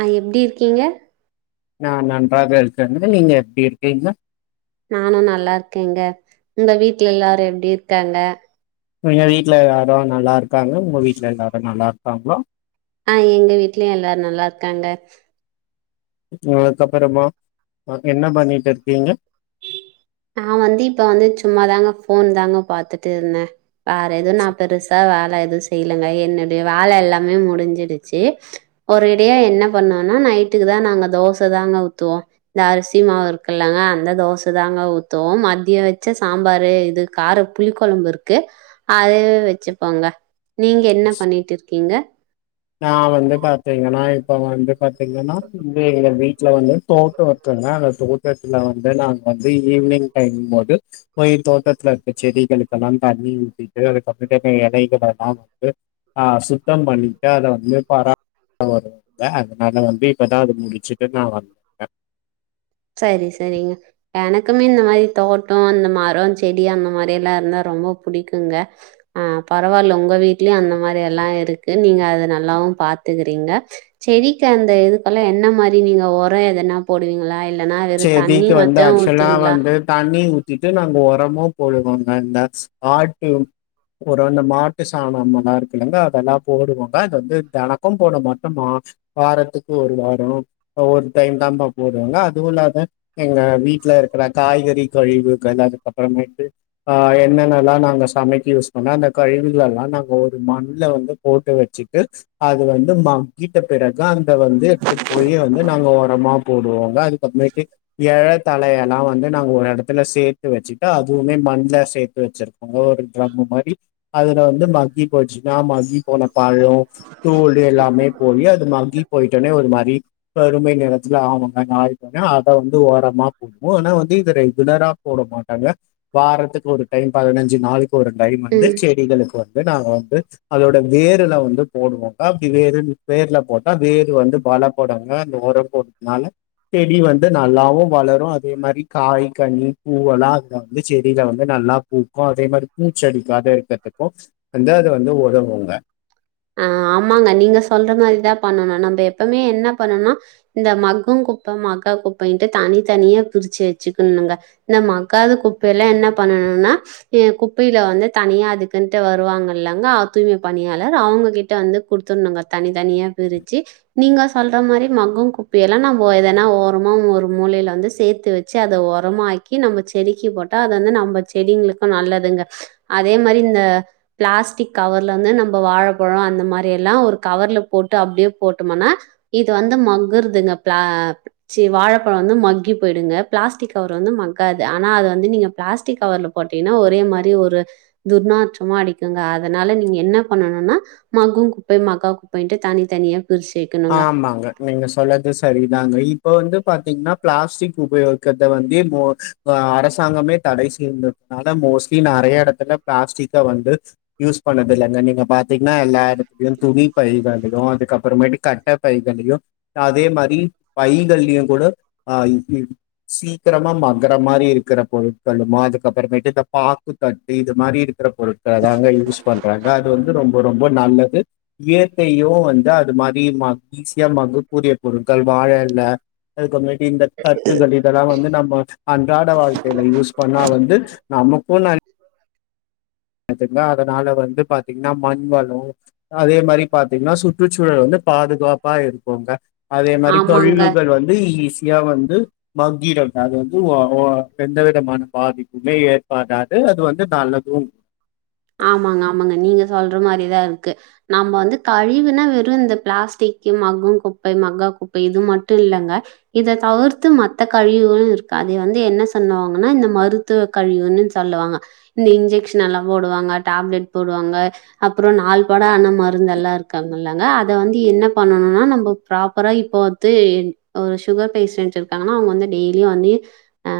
ஆஹ் எப்படி இருக்கீங்க நான் நன்றாக இருக்கே நீங்க எப்படி இருக்கீங்க நானும் நல்லா இருக்கேங்க உங்க வீட்டுல எல்லாரும் எப்படி இருக்காங்க எங்க வீட்டு்ல எல்லாரும் நல்லா இருக் இருக்கங்க வீட்ல எல்லாரும் நல்லா இருக் ஆங்கள அஹ் எங்க வீட்லயும் எல்லாரும் நல்லா இருக்காங்க அதுக்கப்புறமா என்ன பண்ணிட்டு இருக்கீங்க நான் வந்து இப்ப வந்து சும்மாாதாங்க போன் தாங்க பாத்துட்டு இருந்தேன் வோர எது நான் பெருசா வேல எது செய்யலுங்க என்னுடைய வேலை எல்லாமே முடிஞ்சிடுச்சு ஒரு இடையா என்ன பண்ணோனா நைட்டுக்கு தான் நாங்க தோசை தாங்க ஊத்துவோம் இந்த அரிசி மாவு இருக்குல்லாங்க அந்த தோசை தாங்க உத்து மத்தம் மதியம் வச்ச சாம்பாரு இது கார புளி குழம்பு இருக்கு அதவே வச்சுப்போங்க நீங்க என்ன பண்ணிட்டு இருக்கீங்க நான் வந்து பாத்தீங்கன்னா இப்போ வந்து பார்த்தீங்கன்னா இ எங்கள் வீட்டில் வந்து தோட்டம் இருக்குங்க அந்த தோட்டத்தில் வந்து நாங்கள் வந்து ஈவினிங் டைங்க போது போய் தோட்டத்தில் இருக்க செடிகளுக்கெல்லாம் தண்ணி ஊற்றிட்டு அதுக்கப்புறட்டுான இலைகளெல்லாம் வந்து சுத்தம் பண்ணி அதை வந்து பர வ இல அதனால வந்து இப்பதான் அதது முடிச்சுட்டு நான் வந்தக் சரி சரிங்க எனக்குமே இந்த மாரி தோட்டம் இந்த மரம் செடி அந்த மாரி எல்லாம் இருந்தா ரொம்ப பிடிக்குங்க ஆஹ் பரவாயில்ல உங்க வீடட்டுலயும் அந்த மாரி எல்லாம் இருக்கு நீங்க அது நல்லாவும் பாத்துக்கறீங்க செடிக்கு அந்த இதுக்கெல்லாம் என்ன மாரி நீங்க உரம் எதன போடுவீங்களா இல்லன்னா வெறும் தண்ணி செடிக்கு வந்து மட்டும் ஆக்சுவலா ஊத்துவீங்களா? வந்து தண்ணி உத் த்து நாங்க உரமும் போடுவோங்க இந்த ஆட்டு ஒரு அந்த மாட்டு சாணம்மல்லாம் இருக்குல்லலைங்க அதெல்லாம் போடுவாங்க அது வந்து தணக்கம் போட மாட்டோ மா வாரத்துக்கு ஒரு வாரம் ஒரு டைம் தம்ப போடுவாங்க அதுவும்லாத எங்க வீட்டல இருக்கிற காய்கறி கழிவுகள் அதுக்கப்புறமேட்டுஹ் என்னென்னல்லாம் நாங்க சமைக்க யூஸ் பண்ணம் அந்த கழிவுகள் எல்லாம் நாங்க ஒரு மண்ணல வந்து போட்டு வச்சுட்டு அது வந்து மக்கிட்ட பிறகு இத வந்து எடுத்துட்டு போய் வந்து நாங்க உரமா போடுவோங்க அது வெக்கி ஏழக் தலையனா வந்து நாங் ஒரு எடத்துல சேத்து வச்சுட்டா அதுவ்மே மண்ல சேத்து வச்சிர் அங்க ஒரு ட்ரம்மு மாரி அதுல வந்து மக்கி போச்சுன்னா மக்கி போன பழோ தோளு எல்லாமே போயி அது மங்கி போயிட்டோனே ஒரு மாரி வறுமை நேரத்துல ஆமாங்க நாள் எனா அத வந்து ஓரமா போட்னு மூடனா வந்து இதனை உடனே போட மாட்டாங்க வாரத்துக்கு ஒரு டைம் பதினஞ்சு நாளைக்கு ஒரு டைம் வந்து ம். செடிகளுக்கு வந் து நாங்க வந்து அதோட வேருல வந்து போடுவோங்க அப்டி வேரு வேர்ல போட்டா வேரு வந்து [unintelligible] போடாம அந்த ஒரோ போட்துனால செடி வந்து நல்லாவு வளரு அதே மாரி காய் கனி பூவெல்லா அதுல வந்து செடில வந்து நல்லா பூக்கு அதே மாரி பூச்சடிக்காத இருக்றத்துக்கு வந்து அது வந்து உதவுங்க பண்ணனு நம்ப எப்பவ்மே என்ன பண்ணன்னா இந்த ம மக்கு குப்ப மக்கா குப்பைட்டு தனி தனியா பிரிச்சு வச்சுக்குணுங்க இந்த மக்காத குப்பைல்லா என்ன பண்ணனுனா குப்பைல வந்து தனியா அதுக்குன் ட்டு வருவாங்க இல்லங்க தூய்மை பணியாளர் அவங்ககிட்ட வந்து குடுத்ததுன்னுங்க தனி தனியா பிரிச்சு நீங்க சொல்ற மாரி மக்கு குப்பையல்லா லா நம்போ எதனா ஓரமா ஒரு மூலைல வந்து சேத்து வச்சு அத ஒரமாக்கி நம்ம செடிக்கு போட்டா அது வந்து நம்ம செடிங்களுக்கு நல்லதுங்க அதே மாரி இந்த பிளாஸ்டிக் கவர்ல வந்து நம்ம வாழைப்பழோ அந்த மாரிலா ஒரு கவர்ல போட்டு அப்டே போட்டமனா இது வந்து மக்குறதுங்க ஆ சி வாழப் பழோ வந்து மக்கி போய்டுங்க பிளாஸ்டிக் கவர் வந்து மக்காது ஆனா அது வந்து நீங்க பிளாஸ்டிக் கவர்ல போட்டீனா ஒரே மாரி ஒரு துர்நாற்றமா அடிக்குங்க அதனால நீங்க என்ன பண்ணணுனா மக்கு குப்பை மக்கா குப்பை ன்ட்டு தனித்தனியா பிரிச்சு வைக்கணுங்க ஆமாங்க நீங்க சொல்லது சரிதாங்க இப்ப வந் ந்து பாத்தீங்னா பிளாஸ்டிக் உபயோகிக்கத வந்து இப்போ அரசாங்கமே தட செய்தததுனால மோஸ்ட்லி நறைய எடத்துல பிளாஸ்டிக்க வந்து யூஸ் பண்ணது இல்ல நீங்க பாத்தீங்னா எல்லா இத துணி பைக [unintelligible] அதுக்கப்பறமேட்டு கட்ட பைகலியு அதே மாரி பைகலியு கூட அ சீக்கரமா மக்ர மாரி இருக்கற பொருட்களுமா அதுக்கப்பறமேட்டு இந்த பாக்குத்தட்டு இது மாரி இரு [unintelligible] பொறுத் அதாங்க யூஸ் பண்ற ங்க அது வந்து ரொம்ப ரொம்ப நல்லது இயற்கையு வந்து அது மாரி ம ஈஸியா மக்க கூடிய பொருட்கள் வாழ எல அதுக்கு [unintelligible] இந்த தட்டுகள் இதெல்லா வந்து நம்ம அன்றாட வாழ்க்கைல யூஸ் பண்ணா வந்து நமக்கு நன் [unintelligible] அதனால வந்து பாத்தீங்ன்னா மண் வளோ அதே மாரி பாத்தீங்ன்னா சுற்றுச்சூழல் வந்து பாதுகாப்பா இருக்குங்க அதே மாரி ஆமாங்க கழிவுகள் வந்து ஈஸ் யா வந்து மக்கிடம் அது வந்து ஒ ஒ எந்த விதமான பாதிப்புமே ஏற்படாது அது வந்து நல்லது ஆமாங்க ஆமாங்க நீங்க சொல்ற மாரிதா இருக்கு நம்ம வந்து கழிவுனா வெறு இந்த பிளாஸ்டிக்கும் மக்கு குப்பை மக்கா குப்பை இது மட்டு இல்லங்க இத தவிர்த்து மத்த கழிவுகளு இருக்கு அத வந்து என்ன சொன்னுவாங்கன்னா இந்த மருத்துவ கழிவுன்னு சொல்லுவாங்க இந்த இன்ஜெக்ஷனல்லா போடுவாங்க டாப்லெட் போடுவாங்க அப்றோ நாள்பட அந்த மருந்தல்லா இருக்காங்களங்க அதவந்து என்ன பண்ணணுனா நம்ம ப்ராப்பரா இப்ப வந்து ஓ சுகர்பேஷன்ட் இருக்காங்கனா அவங்க வந்து டெய்லி வந்துயு ஆ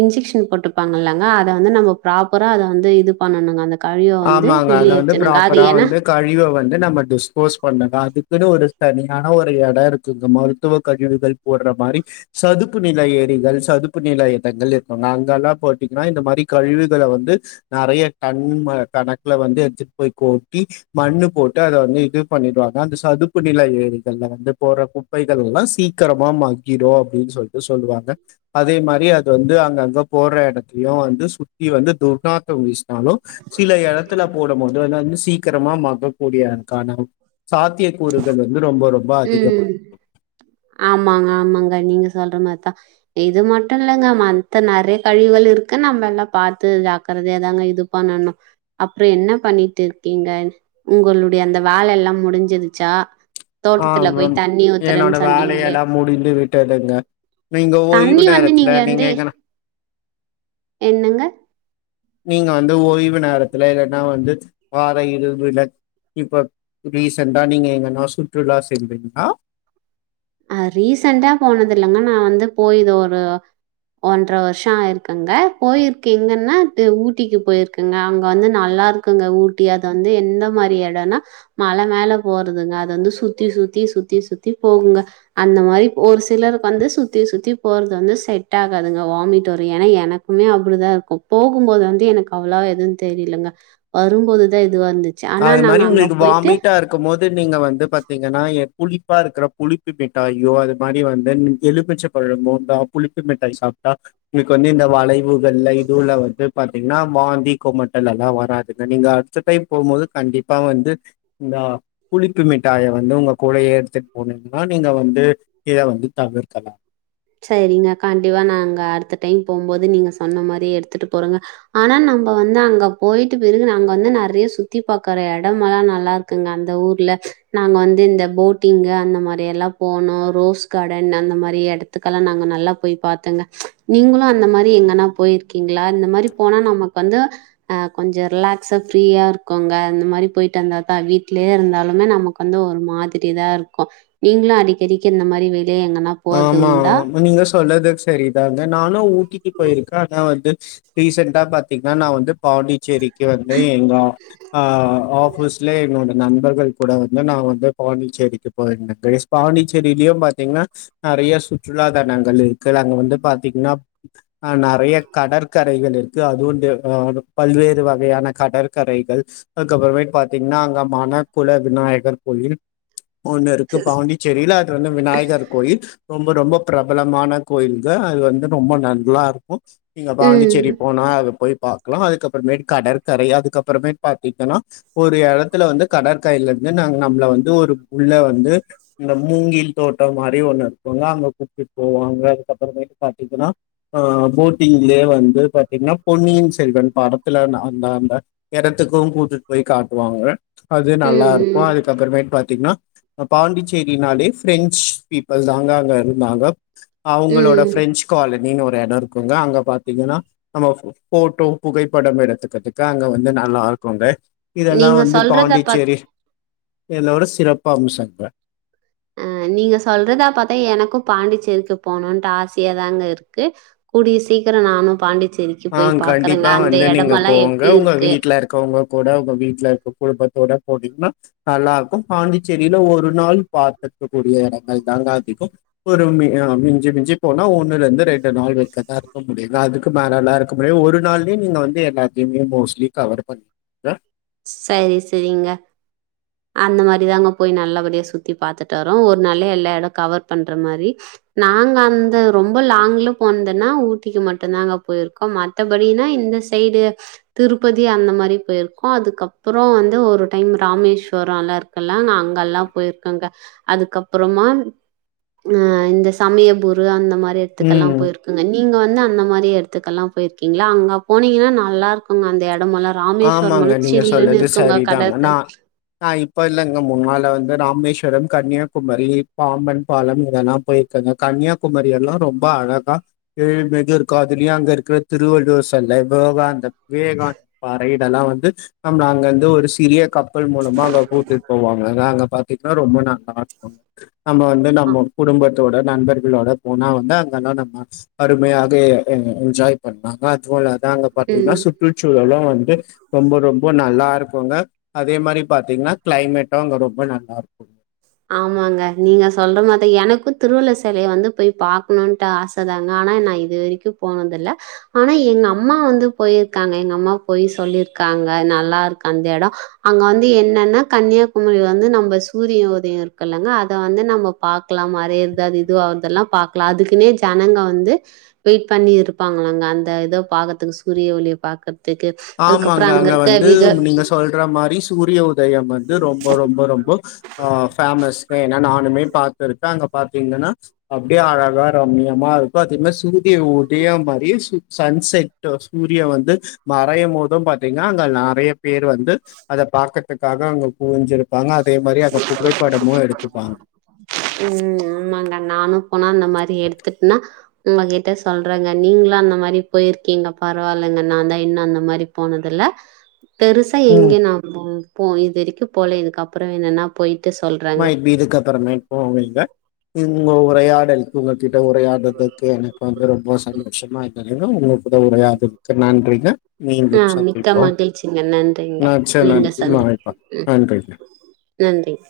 இன்ஜெக்ஷன் போட்ருப்பாங்கலங்க அத வந்து நம்ம ப்ரோப்பரா அத வந்து இது பண்ணணுங்க அந்த கழிவ வந்து ஆமாங்க அத வந்து வெளியேற்றணுங்க. அது ப்ராப்பரா ஏன்னா வந்து கழிவ வந்து நம்ம டிஸ்போஸ் பண்ணதா அது குனு ஒரு தனியான ஒரு எடோ இருக்குங்க மருத்துவ கழிவுகள் போட்ற மாரி சதுப்பு நில ஏரிகள் சதுப்பு நில இடங்கள் இருக்குங்க அங்கல்லா போட்டீங்னா இந்த மாரி கழிவுகள வந்து நறைய டன் ம கணக்குல வந்து எடுத்துட் போய் கோட்டி மண்ணு போட்டு அத வந்து இது பண்ணிடுவாங்க அந்த சதுப்பு நில ஏரிகள்ல வந்து போர்ற குப்பைகள் எல்லா சீக்ரமா மக்கிரு அப்டின் சொல்ட்டு சொல்வாங்க அதே மாரி அது வந்து அங்கங்க போற எடத்தலயு வந்து சுத்தி வந்து துர்நாத்தொ வீஸ்னாலு சில எடத்துல போடம்போது [unintelligible] அத வந்து சீக்கரமா மக்கக்கூடிய க்கான சாத்திய கூறுகள் வ ம் ஆமாங்க ஆமாங்க நீங்க சொல்ற மாரிதா இது மட்டு இல்லங்க மத்த நறைய கழிவுகள் ருக்கு நம்ம எல்லா பாத்து ஜாக்கறதையா தாங்க இது பண்ணணு அப்றோ என்ன பண்ணிட்டு இருக்கீங்கள் உங்களுடைய அந்த வேல எல்லா முடுஞ்சுருச்சா ஆ ஆ என்னோட சொன்னீங்களே! வேலையெல்லா முடிந்து விட்டதுங்க நீங்க ஓய்வு தண்ணி வந்து நேரத்துல நீங்க வந்து எங்கனா என்னங்க? நீங்க வந்து ஓய்வு நேரத்துல இல்லன்னா வந்து வார இருவுல இப்ப ரீசண்டா நீங்க எங்கன்னா சுற்றுலா சென்றிங்களா அ ரீசன்ட்டா போனதில்லங்க நா வந்து போயிதோ ஒரு ஒன்ற வர்ஷோ ஆயிருக்குங்க போயிருக்க எங்கன்னா இது ஊட்டிக்கு போயிருக்கங்க அங்க வந்து நல்லா இருக்குங்க ஊட்டி அது வந்து எந்த மாரி எடொன்னா மழ மேல போறதுங்க அத வந்து சுத்தி சுத்தி சுத்தி சுத்தி போகுங்க அந்த மாரி ஒரு சிலருக்கு வந்து சுத்தி சுத்தி போறது வந்து செட்டாகாதுங்க வாமிட் வரு ஏனா எனக்குமே அப்டிதா இருக்கு போகும்போது வந்து எனக்கு அவ்ளோவா எது தெரியலங்க வரும்போதுதா அது மாரி உங்ளுக்கு வாமிட்டா இருக்கும் போது நீங்க வந் ந்து பாத்திங்கன்னா எ புளிப்பா இருக்கற புளிப்பு மிட்டாய்யோ அது மாரி வந்து எலுமிச்ச பழமோ புளிப்பு மிட்டாய் சாப்ட்டா உங்ளுக்கு வந்து இந்த வளைவு ங்குவல்ல இதுல்ல வந்ட்டு வ என்னாமா வாந்தி கோமட்டல் எல்லா வராதுங்க நீங்க அடுத்த டைம் போகம்போது கண்டிப்பா வந்து இந்த புளிப்பு மிட்டாய வந்து உங்க கூடயே எடுத்துட்டு போனீங்கனா நீங்க வந்து இத வந்து தவிர்க்கலா செரிங்க கண்டிப்பா நா அங்க அடுத்த டைம் போம்போது நீங்க சொன்ன மாரி எடுத்துட்டு போறோங்க ஆனா நம்ப வந்து அங்க போயிட்டு பிறகு நாங்க வந்து நெறைய சுத்தி பாக்குற எடமெல்லா நல்லா இருக்குங்க அந்த ஊர்ல நாங்க வந்து இந்த போட்டிங்கு அந்த மாரி எல்லா போனோ ரோஸ் கார்டன் அந்த மாரி எடத் த்துக்கெல்லா நாங்க நல்லா போய் பாத்தோங்க நீங்குளு அந்த மாரி எங்கனா போய்ர்க்கிங்களா இந்த மாரி போனா நமக்கு வந்து அஹ் கொஞ்ச ரிலாக்ஸா ஃப்ரீயா இருக்குங்க இந்த மாரி போயிட்டு வந்தாதா வீட்லெயே இருந்தாலுமே நமக்கு வந்து ஒரு மாதிரி தா இருக்கு நீங்குளு அடிக்கடிக்க இந்த மாதிரி வெ தே எங்கனா போ மா ஆம நீங்க சொன்னது செரிதாங்க நானு ஊட்டி [unintelligible] போயிருக்கா ஆனா வ வந்து ரீசெண்ட்டா பாத்தீங்னா நா வந்து பாண்டிச்சேரி கு வந்து எங்க ஆ ஆஹ் ஆஃபீஸ்லே என்னோட நண்பர்கள் கூட வந்து நான் வந்து பாண்டிச்சேரிக்கு போயிருந்தே காய்ஸ் பாண்டிச்சேரிலியும் பாத்திங்கனா நெறைய சுற்றுலா தனங்கள் இருக்கு அங்க வந்து பாத்திங்கனா அஹ் நெறைய கடற்கரைகள் இருக்கு அதுவும் வந்து ஹு பல்வேறு வகையான கடற்கரைகள் அதுக்கப்றமே பாத்திங்னா அங்க மண குல விநாயகர் கோயில் ஒண்ணு இருக்கு பாண்டிச்சேரிலெ அதுல வந்து விநாயகர் கோயில் ரொம்போ ரொம்போ ப்ரபலமான கோயிலுங்க அது வந்து ரொம்ப நல்லாருக்கு இங்க பாண்டிச்சேரி ம். போனா அதுப் பாக்கலா அதுக்கப்றமே கடற்கரை அதுக்கப்றமே பாத்திங்கனா ஒரு எடத்துல வந்து கடற்கரையில இருந்து ந நம்மள வந்து ஒரு உள்ள வந் ந்து இந்த மூங்கி தோட்டம் மாரி ஒன்னு [unintelligible] அங்க கூப்ட்டுட்டு போவாங்க அதுக்கப்றமே பாத்திங்கனா அஹ் போட்டிங்லயே வந்து பாத்திங்கனா பொன்னியின் செல்வன் படத்துல ந அந்த அந்த எடத்துக்கு கூட்டிட்டு போய் காட்டுவாங்க அது ம், நல்லாருக்கு ம், அதுக்கப்றமேட் பாத்திங்கனா பாண்டிச்சேரினாலே ஃப்ரெஞ்ச் பீப்பள் தா தாங்க இருந்தாங்க அவங்களோட ம். ஃப்ரெஞ்ச் காலேஜ் டின்னு ஒரு எடோ இருக்குங்க அங்க பாத்திங்கனா நம்ம இவ் போட்டோ புகைப்படம் எடுத்துக்றதுக்கு அங்க வந்து நல்லா இருக்குங்க இதெல்லா நீங்க வந்து சொல்றத பாத் பாண்டிச்சேரி எல்லோரு சிறப்பம்சங்க அஹ் நீங்க சொல்றதா பாத்தா எனக்கு பாண்டிச்சேரிக்கு போணும்ட்டு ஆசையாதாங்க இருக்கு கூடிய சீக்கிர நானு பாண்டிச்சே ஆஹ்ன் கண்டிப்பா வந்து நீங்க எப்டி போங்க உங்க இருக்கு? வீட்ல இருக்கவங்க கூட உங்க வீட்ல இருக்க குடும்பத்தோட போனீங்னா நல்லாருக்கு பாண்டிச்சேரியில ஒரு நாள் பார்த்துக்க கூடிய எடங்கள் தாங்க அதிகம் ஒரு மி மிஞ்சு மிஞ்சு போனா ஒண்ணுலெருந்து ரெண்டு நாள் வரிக்குந்தா இருக்க முடியுங்க அதுக்கு மே நல்லா இருக்குமே ஒரு நாள்யே நீங்க வந்து எல்லாத்யுமே மோஸ்ட்லி கவர் பண்ணிருங்க சரி செரிங்க அந்த மாரி தாங்க போய் நல்லபடியா சுத்தி பாத்துட்டு வரோ ஒரு நாள்லெல்லா எட கவர் பண்ற மாரி நாங்க அந்த ரொம்ப லாங்ல போனந்துன்னா ஊட்டிக்கு மட்டுந்தாங்க போயிருக்கோ மத்தபடின்னா இந்த சைடு திருப்பதி அந்த மாரி போய்ரு ஆஹ் அதுக்கப்றோ வந்து ஒரு டைம் ராமேஸ்வர அல்லா இருக்கல்லா நா அங்கெல்லா போய்ருக்கங்க அதுக்கப்றமா அஹ் இந்த சமயபுரு அந்த மா எடத்துக்கெல்லா ம். போயிருக்குங்க நீ நீங்க வந்து அந்த மாதிரி இடத்துக்கெல்லாம் போயிருக்கீங்களா அங்க போனீங்கன்னா நல்லா இருக்குங்க அந்த இட மல்ல ராமேஸ்வவர்ர் மனு ஆமாங்க. நீங்க சொல்லறது சரிதாங்க ந இப்ப இல்லங்க முன்னால வந்து ராமேஸ்வ ம் கன்னியாகுமரி பாம்பன் பாலம் இதெல்லாம் போயிருக்காங்க கன்னியாகுமரி எல்லாம் ரொம்ப அழகா எழில் மிக இருக்கும் அதுலயும் அங்க இருக்கிற திருவள்ளுவர் சல்ல விவேகானந்தர் வேக ரைட் எல்லாம் வந்து அங்க வந்து ஒரு சிறிய க மக்கள் மூலமாக கூட்டிட்டு போவாங்க நாங்க பா்த்தீங்கன்னா ரொம்ப நல்லாருக்கும் நம்ம வந்து அ நம்ம குடும்ப நண்பர்களோட போனா வந்து அங்கல்லாம் நம்ம அருமையாக என்ஜாய் பண்ணுவாங்க அதுவும் ங்க பாத்தீங்கன்னா ம். சுற்றுச்சூழல்லாம் வ ரொம்ப ரொம்ப நல்லா இருக்கும்ங்க அதே மாதிரி பாத்தீங்கன்னா கிளைமேட்டும் அங்க ரொம்ப நல்லா இருக்கும் ஆமாங்க நீங்க சொல்ற மாத்த எனக்கும் திருவள்ளுவர் சிலைய வந்து போய் பாக்கணும்ட்டு ஆசை தாங்க ஆனா நான் இது வரைக்கும் போனத இல்ல ஆனா எங்க அம்மா வந்து போயிருக்காங்க எங்க அம்மா போய் சொல்லிருக்காங்க நல்லா இருக்கு அந்த இடம் அங்க வந்து என்னன்னா கன்னியாகுமரி வந்து நம்ம சூரிய இருக்குல்லங்க அதை வந்து நம்ம பாக்கலாம் மறையறதுத இதுதெல்லாம் பாக்கலாம் அதுக்குனே ஜனங்க வந்து வெயிட் பண்ணி இருப்பாங்கங்க அந்த இதோ பாக்குறதுக்கு சூரிய ஒலிய பாக் ஆமாங்க அங்க வந்து நீங்க சொல்ற மாதிரி சூரிய ஒரு யம் வந்து ரொம்ப ரொம்ப ரொம்ப பேமஸ் ஏன்னா நான் பா்த்திருக்கு அங்க பாத்தீங்கன்னா அப்படியே அழகா ரம்யமா இருக்கும் அதே மாரி சூரிய உதயம் மாதிரி சன்செட் சூரிய வந்து மறையும் போோதும் பார்த்தீங்கன்னா அங்க நிறைய பேர் வந்து அதை பாக்கறதுக்காக அங்க குவிஞ்சிருப்பாங்க அதே மாரி அங்க புகைப்படமும் எடுத்துப்பாங்க. உம் ஆமாங்க நானும் போனா அந்த மாதிரி எடுத்துட்டுனா உங்களகிட்ட சொல்றேங்க நீங்களும் அந்த மாதிரி போயிருக்கீங்க பரவாயில்லைங்க நான் தான் இன்னும் அந்த மாதிரி போனதுல்ல பெருசா ம் எங்க நா ப்பம் போ இது வரைக்கும் போல இதுக்க அப்புறம் அப்புறம் என்னன்னா போயிட்டு மைட் பீ இதுக்கு அப்புறமே போவீங்க இங்க ஒறையாடல் கிட்ட உரையாடுறதுக்கு எனக்கு வந்து ரொம்ப சந்தோஷமா இரு உங்க கூட உரையாடுரதுக்கு நன்றிங்க ஆ மீண்டும் மிக்க சந்திப்போம் மகிழ்ச்சிங்க நன்றிங்க ந சரி நீங்க நன்றி சந்திப்பு வாய்ப்பா உம் நன்றிங்க நன்றிங்க